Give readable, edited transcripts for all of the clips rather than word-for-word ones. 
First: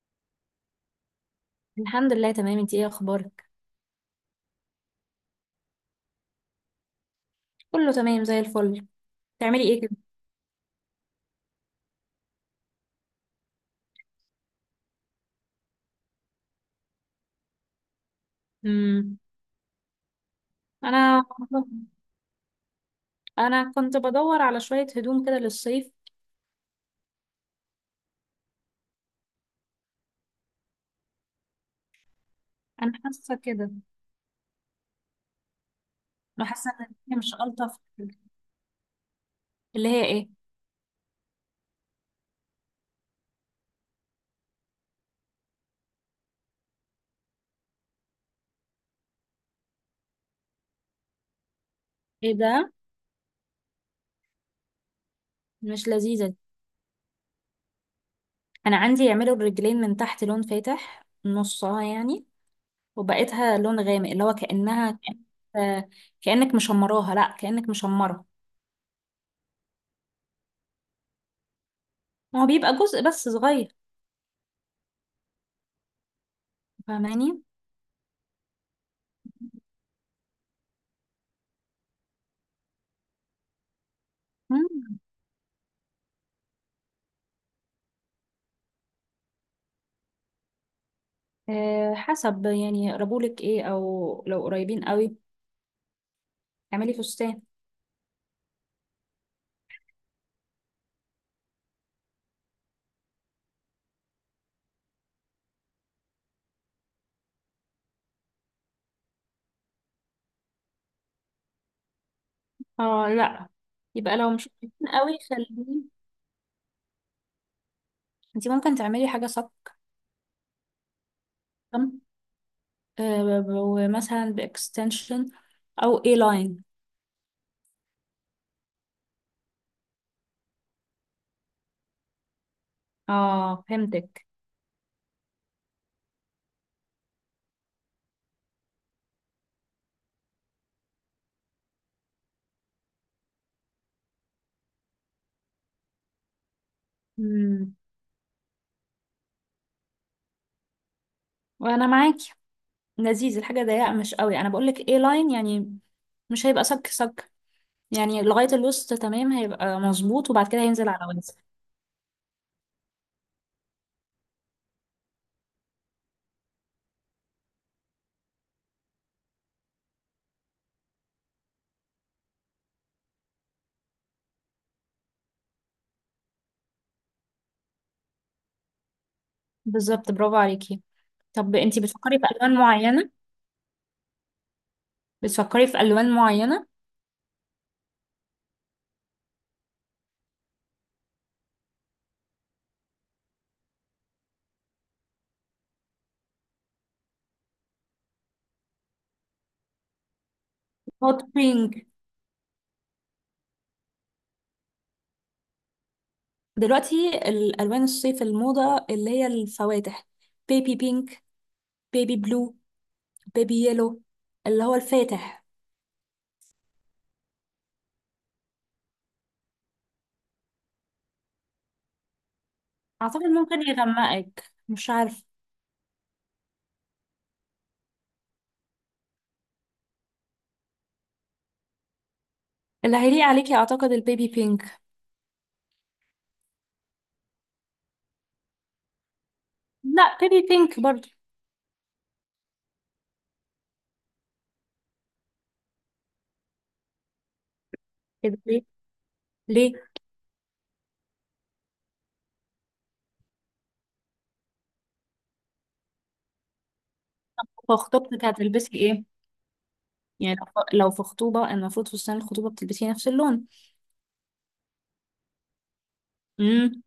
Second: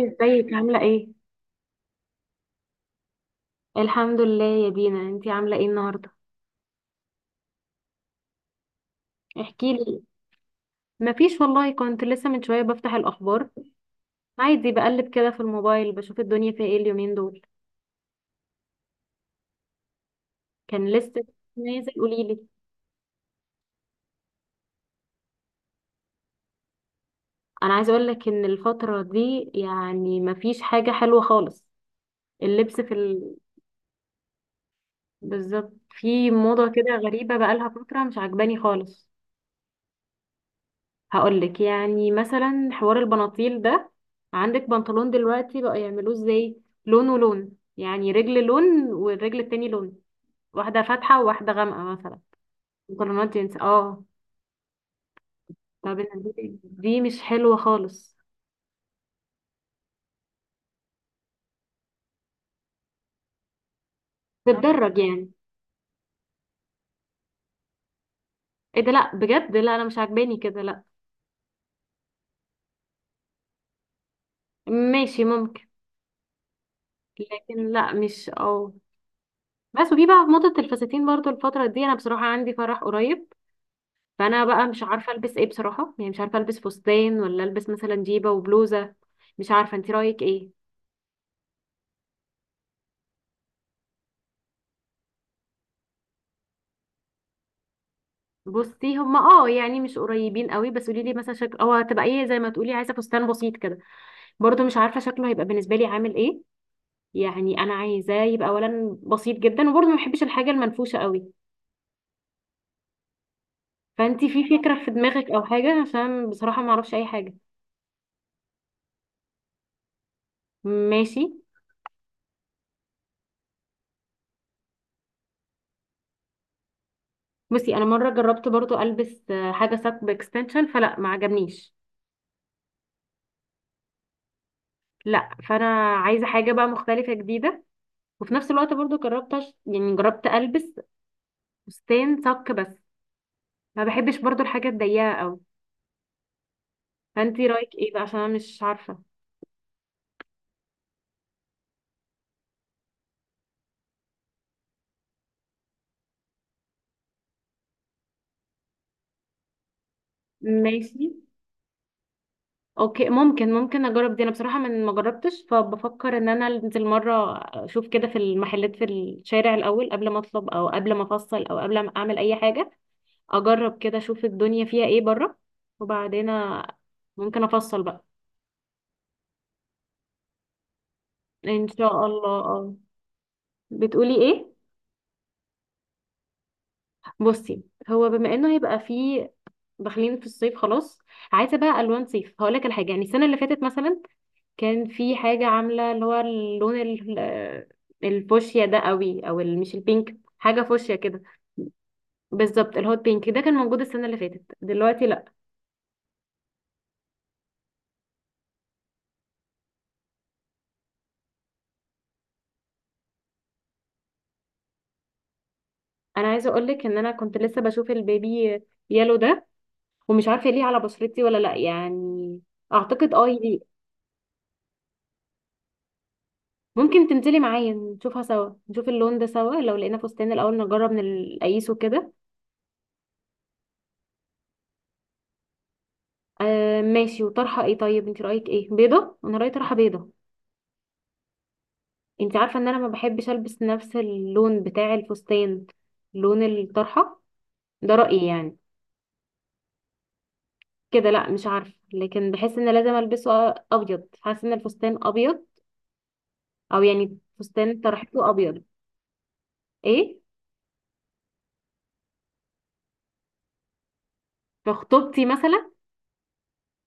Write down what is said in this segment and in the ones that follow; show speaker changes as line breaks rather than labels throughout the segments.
ازيك عاملة ايه؟
الحمد لله تمام، انتي ايه اخبارك؟
الحمد لله يا دينا، انتي عاملة ايه النهاردة؟
كله تمام زي الفل. بتعملي ايه كده؟
احكيلي. مفيش والله، كنت لسه من شوية بفتح الأخبار. عادي بقلب كده في الموبايل بشوف الدنيا فيها ايه اليومين دول.
امم.
كان
انا
لسه نازل، قوليلي.
انا كنت بدور على شويه هدوم كده للصيف.
أنا عايزة أقولك إن الفترة دي يعني مفيش حاجة حلوة خالص. اللبس
انا
في
حاسه كده.
بالظبط في
انا حاسه
موضة
ان
كده
هي مش
غريبة بقالها
الطف
فترة
حاجة.
مش عجباني خالص.
اللي هي ايه؟
هقولك يعني مثلا حوار البناطيل ده. عندك بنطلون دلوقتي بقى يعملوه ازاي، لون ولون، يعني رجل لون والرجل التاني لون، واحدة فاتحة وواحدة غامقة مثلا.
ايه ده؟
بنطلونات جينز اه.
مش
طب أنا
لذيذه دي.
دي مش حلوة خالص.
انا عندي يعملوا الرجلين من تحت لون فاتح نصها يعني، وبقيتها لون غامق اللي هو
بتدرج
كانها
يعني.
كأن... كانك مشمراها، لا كانك مشمره.
ايه ده، لا بجد، لا انا مش عاجباني كده، لا.
هو بيبقى جزء بس صغير.
ماشي ممكن،
فاهماني؟
لكن لا مش اه. بس وفي بقى موضة الفساتين برضو الفترة دي، انا بصراحة عندي فرح قريب، فانا بقى مش عارفه البس ايه بصراحه، يعني مش عارفه البس فستان ولا البس مثلا جيبه وبلوزه. مش عارفه، انت رايك ايه؟
آه، حسب يعني يقربولك ايه، او لو قريبين قوي اعملي فستان.
بصي هما اه يعني مش قريبين قوي، بس قولي لي مثلا شكل اه هتبقى ايه، زي ما تقولي عايزه فستان بسيط كده. برضو مش عارفه شكله هيبقى بالنسبه لي عامل ايه. يعني انا عايزاه يبقى اولا بسيط جدا، وبرضو ما بحبش الحاجه المنفوشه قوي.
اه لا، يبقى
فانت
لو
في
مش
فكره
قريبين
في
قوي
دماغك او
خليه.
حاجه، عشان بصراحه ما اعرفش اي حاجه.
انت ممكن تعملي حاجة
ماشي.
سبتم، ومثلا باكستنشن او اي لاين.
بصي، انا مره جربت برضو البس حاجه ساب اكستنشن فلا ما عجبنيش.
اه فهمتك.
لا فانا عايزه حاجه بقى مختلفه جديده. وفي نفس الوقت برضو جربت يعني جربت البس فستان صك بس، ما بحبش برضو الحاجه الضيقه قوي. فانتي رايك
مم.
ايه بقى، عشان انا مش عارفه.
وانا معاكي. لذيذ الحاجة ضيقة مش قوي. انا بقولك اي لاين، يعني مش هيبقى صك صك، يعني لغاية الوسط تمام هيبقى مظبوط، وبعد كده هينزل على
ماشي
وزن.
اوكي، ممكن اجرب دي. انا بصراحه من ما جربتش، فبفكر ان انا انزل مره اشوف كده في المحلات في الشارع الاول، قبل ما اطلب او قبل ما افصل او قبل ما اعمل اي حاجه. اجرب كده اشوف الدنيا فيها ايه بره، وبعدين أ- ممكن افصل بقى.
بالظبط، برافو عليكي. طب
ان
انتي
شاء
بتفكري في
الله
ألوان
اه.
معينة؟
بتقولي ايه؟
بتفكري في الوان معينه؟
بصي، هو بما انه هيبقى فيه داخلين في الصيف خلاص، عايزه بقى الوان صيف. هقول لك الحاجه يعني السنه اللي فاتت مثلا، كان في حاجه عامله اللي هو اللون الفوشيا ده قوي، او مش البينك، حاجه فوشيا
هوت
كده.
بينك.
بالظبط، الهوت بينك ده كان موجود السنه اللي فاتت، دلوقتي لا.
دلوقتي الالوان الصيف الموضه اللي هي الفواتح. بيبي بينك، بيبي بلو، بيبي يلو، اللي هو الفاتح.
انا عايزه اقول لك ان انا كنت لسه بشوف البيبي يالو ده، ومش عارفه ليه على بشرتي ولا لا يعني. اعتقد
اعتقد
اه
ممكن
يليق.
يغمقك، مش عارف.
ممكن تنزلي معايا نشوفها سوا، نشوف اللون ده سوا، لو لقينا فستان الاول نجرب نقيسه كده.
اللي هيليق عليكي اعتقد البيبي بينك.
آه ماشي، وطرحه ايه طيب؟ انت رايك ايه، بيضه؟ انا رايي طرحه بيضه.
لا، بيبي بينك برضو.
انت عارفه ان انا ما بحبش البس نفس اللون بتاع الفستان، لون الطرحه. ده رايي
كده
يعني.
ليه؟ ليه؟
كده لا مش عارفه، لكن بحس ان لازم البسه ابيض، حاسه ان الفستان ابيض، او يعني
في
فستان
خطوبتك
طرحته ابيض.
هتلبسي ايه؟
ايه؟
يعني لو في خطوبه المفروض فستان الخطوبه بتلبسي نفس اللون.
في خطوبتي مثلا؟
امم.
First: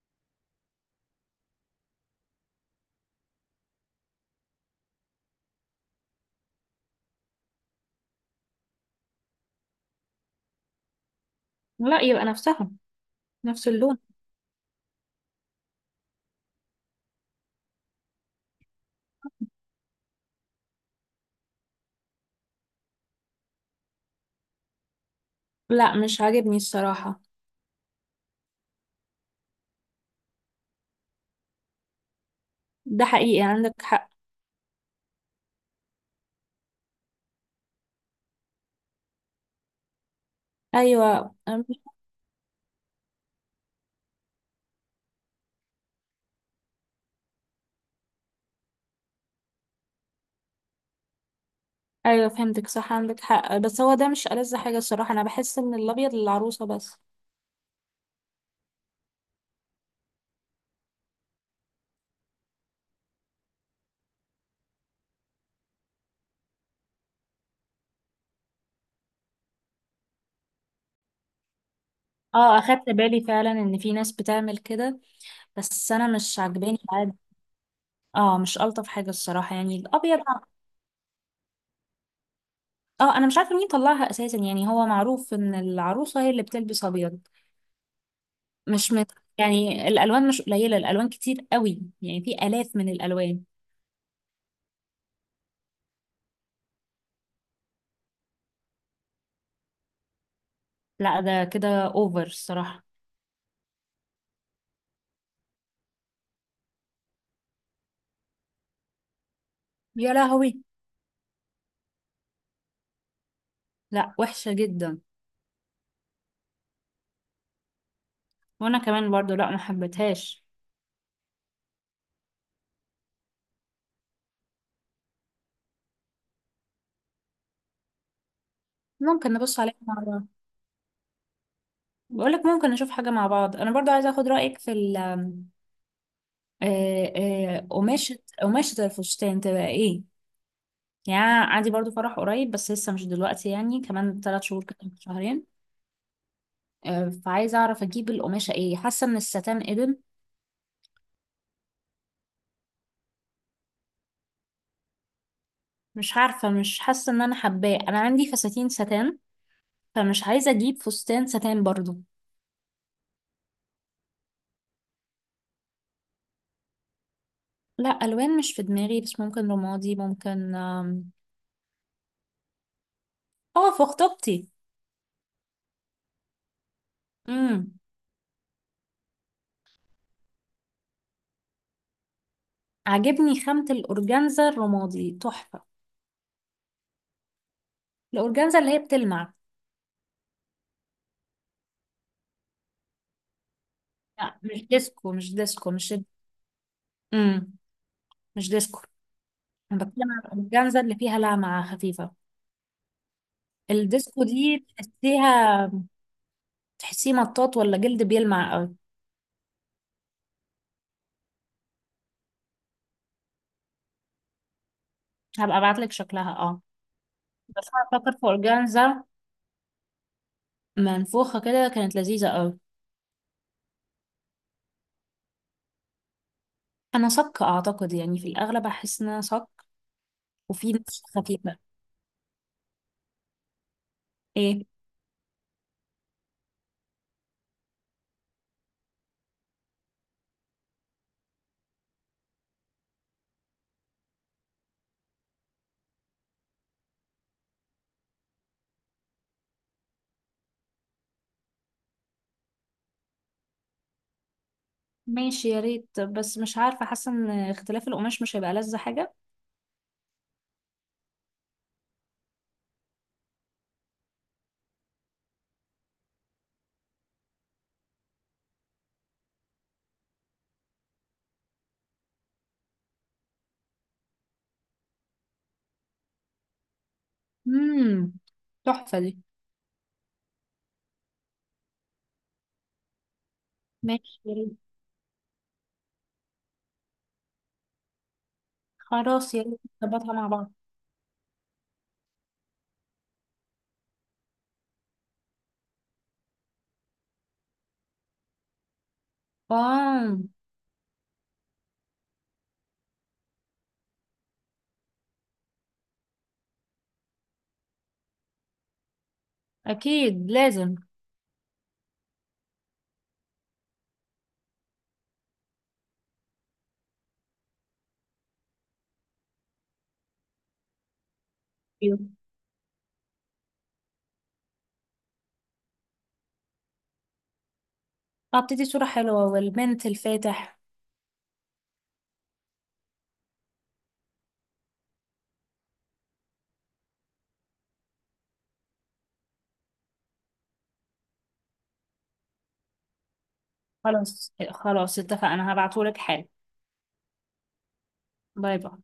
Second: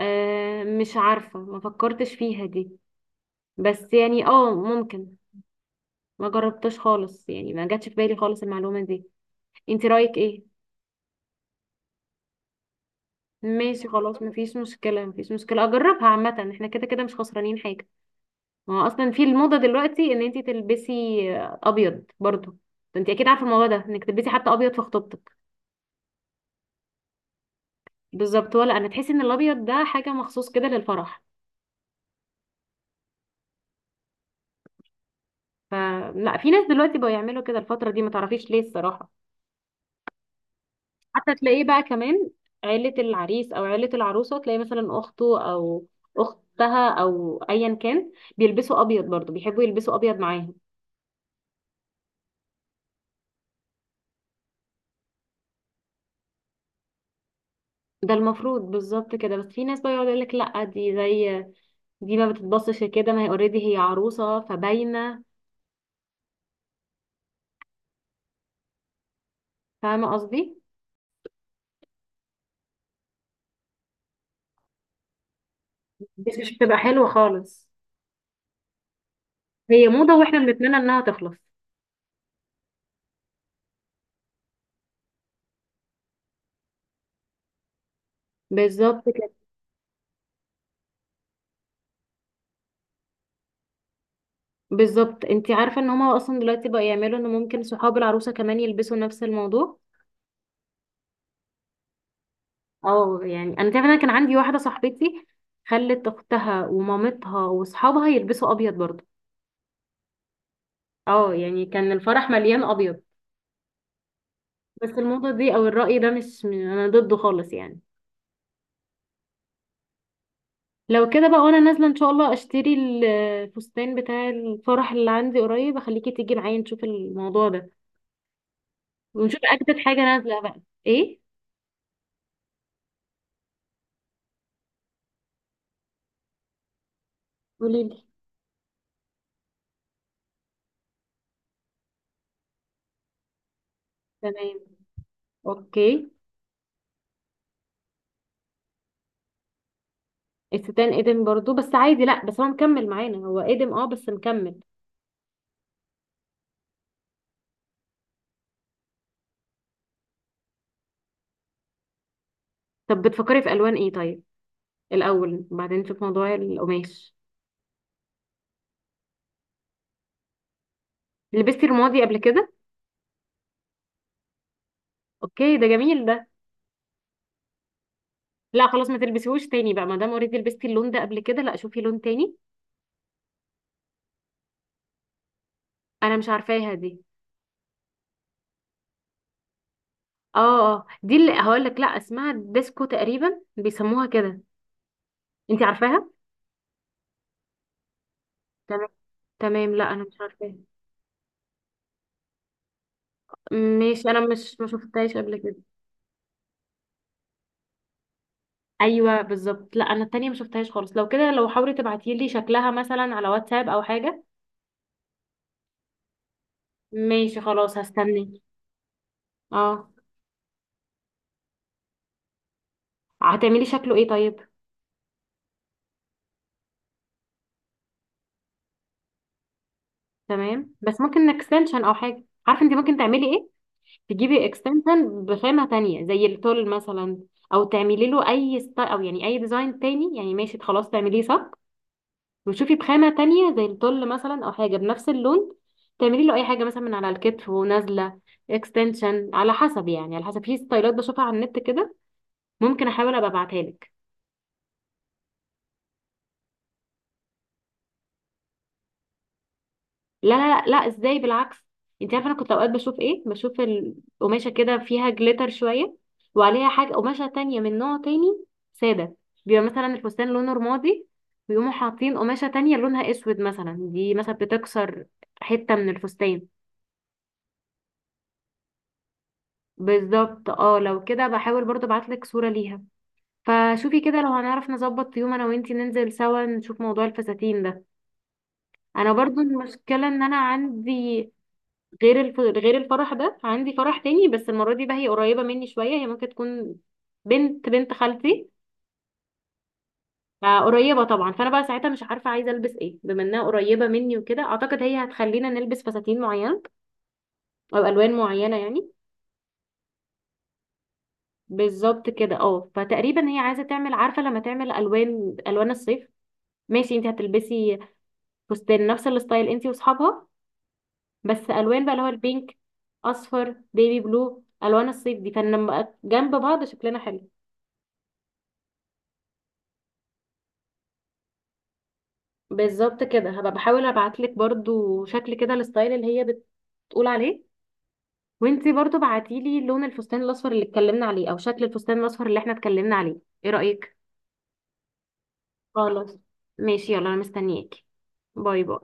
آه مش عارفه، ما فكرتش فيها دي. بس يعني اه ممكن. ما جربتش خالص يعني، ما جاتش في بالي خالص المعلومه دي. انت رايك ايه؟
لا، يبقى نفسها، نفس
ماشي
اللون.
خلاص، مفيش مشكلة مفيش مشكلة، اجربها عامة، احنا كده كده مش خسرانين حاجة. ما هو اصلا في الموضة دلوقتي ان انتي تلبسي ابيض برضو. انتي اكيد عارفة الموضوع ده، انك تلبسي حتى ابيض في خطوبتك.
لا مش عاجبني الصراحه.
بالظبط، ولا انا تحسي ان الابيض ده حاجة مخصوص كده للفرح.
ده حقيقي، عندك حق.
فلا، في ناس دلوقتي بقوا يعملوا كده الفترة دي، ما تعرفيش ليه الصراحة. حتى
ايوه
تلاقيه بقى كمان، عيلة العريس او عيلة العروسة تلاقي مثلا اخته او اختها او ايا كان بيلبسوا ابيض برضو، بيحبوا يلبسوا ابيض معاهم.
ايوه فهمتك، صح، عندك حق. بس هو ده مش ألذ حاجه الصراحه، انا بحس ان الابيض للعروسه بس.
ده المفروض بالظبط كده، بس في ناس بقى يقعد يقول لك لا دي زي دي، ما بتتبصش كده، ما هي اوريدي هي عروسه فباينه. فاهمه قصدي.
اه اخدت بالي فعلا ان في ناس بتعمل كده، بس انا
دي
مش
مش بتبقى
عاجباني
حلوة
العاده.
خالص.
اه مش الطف حاجه الصراحه يعني
هي موضة
الابيض.
واحنا بنتمنى انها تخلص.
اه انا مش عارفه مين طلعها اساسا، يعني هو معروف ان العروسه هي اللي بتلبس ابيض. مش
بالظبط
مت...
كده.
يعني الالوان مش قليله، الالوان كتير قوي يعني في الاف من الالوان.
بالظبط، انت عارفه ان هما اصلا دلوقتي بقى يعملوا ان ممكن صحاب العروسه كمان يلبسوا نفس الموضوع.
لا ده كده اوفر الصراحه.
اه يعني انا تعرف، انا كان عندي واحدة صاحبتي خلت اختها ومامتها واصحابها يلبسوا ابيض برضه.
يا لهوي.
اه يعني كان الفرح مليان ابيض.
لا وحشه
بس
جدا.
الموضة دي او الرأي ده مش انا ضده خالص يعني.
وانا كمان برضو، لا ما حبيتهاش.
لو كده بقى وانا نازلة ان شاء الله اشتري الفستان بتاع الفرح اللي عندي قريب، اخليكي تيجي معايا نشوف الموضوع ده،
ممكن
ونشوف
نبص عليها
اجدد
مع
حاجة
بعض.
نازلة بقى. ايه؟
بقول لك ممكن نشوف حاجة مع بعض، أنا برضو عايزة أخد رأيك في ال
قوليلي.
قماشة. قماشة الفستان تبقى إيه؟ يعني أنا عندي برضو فرح قريب بس لسه مش دلوقتي، يعني كمان ثلاث
تمام،
شهور كده، شهرين.
اوكي.
فعايزة أعرف أجيب القماشة إيه، حاسة إن الستان قدم.
الستان ادم برضو، بس عادي، لا بس هو مكمل معانا، هو ادم اه بس مكمل.
مش عارفة، مش حاسة إن أنا حباه. أنا عندي فساتين ستان، فمش عايزة أجيب فستان ستان برضو.
طب بتفكري في الوان ايه طيب، الاول بعدين نشوف موضوع القماش.
لا، ألوان مش في دماغي، بس ممكن رمادي، ممكن
لبستي رمادي قبل كده؟
اه في خطوبتي.
اوكي ده جميل ده.
امم.
لا خلاص ما تلبسيهوش تاني بقى، ما دام اوريدي لبستي اللون ده قبل كده، لا شوفي لون تاني.
عجبني خامة الأورجانزا الرمادي تحفة.
انا مش عارفاها دي.
الأورجانزا اللي هي بتلمع.
اه. اه دي اللي هقول لك، لا اسمها ديسكو تقريبا، بيسموها
لا
كده.
مش ديسكو، مش
انت
ديسكو،
عارفاها؟
امم. مش ديسكو.
تمام، تمام،
أنا
لا انا
بتكلم عن
مش عارفاها.
الأورجانزا اللي فيها لمعة خفيفة.
ماشي انا
الديسكو
مش، ما
دي
شفتهاش قبل كده.
تحسيها، تحسيه مطاط ولا جلد بيلمع أوي.
ايوه بالظبط، لا انا التانية ما شفتهاش خالص. لو كده، لو حاولي تبعتي لي شكلها مثلا على واتساب او حاجه.
هبقى أبعتلك شكلها، اه.
ماشي
بس
خلاص،
أنا فاكر في
هستناك.
أورجانزا
اه.
منفوخة كده كانت لذيذة أوي.
هتعملي شكله ايه طيب؟
أنا صك أعتقد، يعني في الأغلب أحس إن أنا صك. وفي
تمام، بس
نسخ
ممكن
خفيفة.
اكستنشن او حاجه، عارفه انت ممكن تعملي ايه، تجيبي
إيه؟
اكستنشن بخامة تانية زي التول مثلا، او تعملي له او يعني اي ديزاين تاني. يعني ماشي خلاص، تعمليه صك، وتشوفي بخامة تانية زي التول مثلا، او حاجة بنفس اللون. تعملي له اي حاجة مثلا من على الكتف ونازلة اكستنشن، على حسب، يعني على حسب، في ستايلات بشوفها على النت كده. ممكن احاول ابقى ابعتها لك.
ماشي يا ريت. بس مش عارفة، حاسة إن اختلاف القماش مش هيبقى لذة حاجة.
لا لا لا، ازاي، بالعكس. انت عارفه، انا كنت اوقات بشوف ايه، بشوف قماشه كده فيها جليتر شويه، وعليها حاجه قماشه تانية من نوع تاني ساده. بيبقى مثلا الفستان لونه رمادي، ويقوموا حاطين قماشه تانية لونها اسود مثلا، دي مثلا بتكسر حته من الفستان.
امم. تحفة دي.
بالظبط اه، لو كده بحاول برضه ابعتلك صوره ليها. فشوفي
ماشي
كده لو
يا ريت،
هنعرف نظبط يوم انا وانتي ننزل سوا نشوف موضوع الفساتين ده. انا
خلاص
برضو
يا ريت
المشكله
نظبطها
ان
مع
انا
بعض.
عندي غير الفرح ده، عندي فرح تاني، بس المرة دي بقى هي قريبة مني شوية، هي ممكن تكون بنت بنت خالتي،
اه
فقريبة طبعا. فأنا بقى ساعتها مش عارفة عايزة ألبس ايه، بما إنها قريبة مني وكده، أعتقد هي هتخلينا نلبس فساتين معينة أو ألوان معينة يعني.
اكيد لازم.
بالظبط كده اه، فتقريبا هي عايزة تعمل، عارفة لما تعمل ألوان، ألوان الصيف. ماشي انت هتلبسي فستان نفس الستايل انت واصحابها، بس ألوان بقى،
ايوه
اللي هو البينك، أصفر، بيبي بلو، ألوان الصيف دي، فلما بقى جنب بعض شكلنا حلو.
هبتدي صورة حلوة، والمنت الفاتح.
بالظبط كده. هبقى بحاول ابعتلك برضو شكل كده الستايل اللي هي بتقول عليه، وانتي برضو بعتيلي لون الفستان الاصفر اللي اتكلمنا عليه او شكل الفستان الاصفر اللي احنا اتكلمنا عليه. ايه رأيك؟
خلاص خلاص اتفقنا، هبعتهولك
خلاص
حالا.
ماشي، يلا انا مستنياكي.
باي
باي باي.
باي.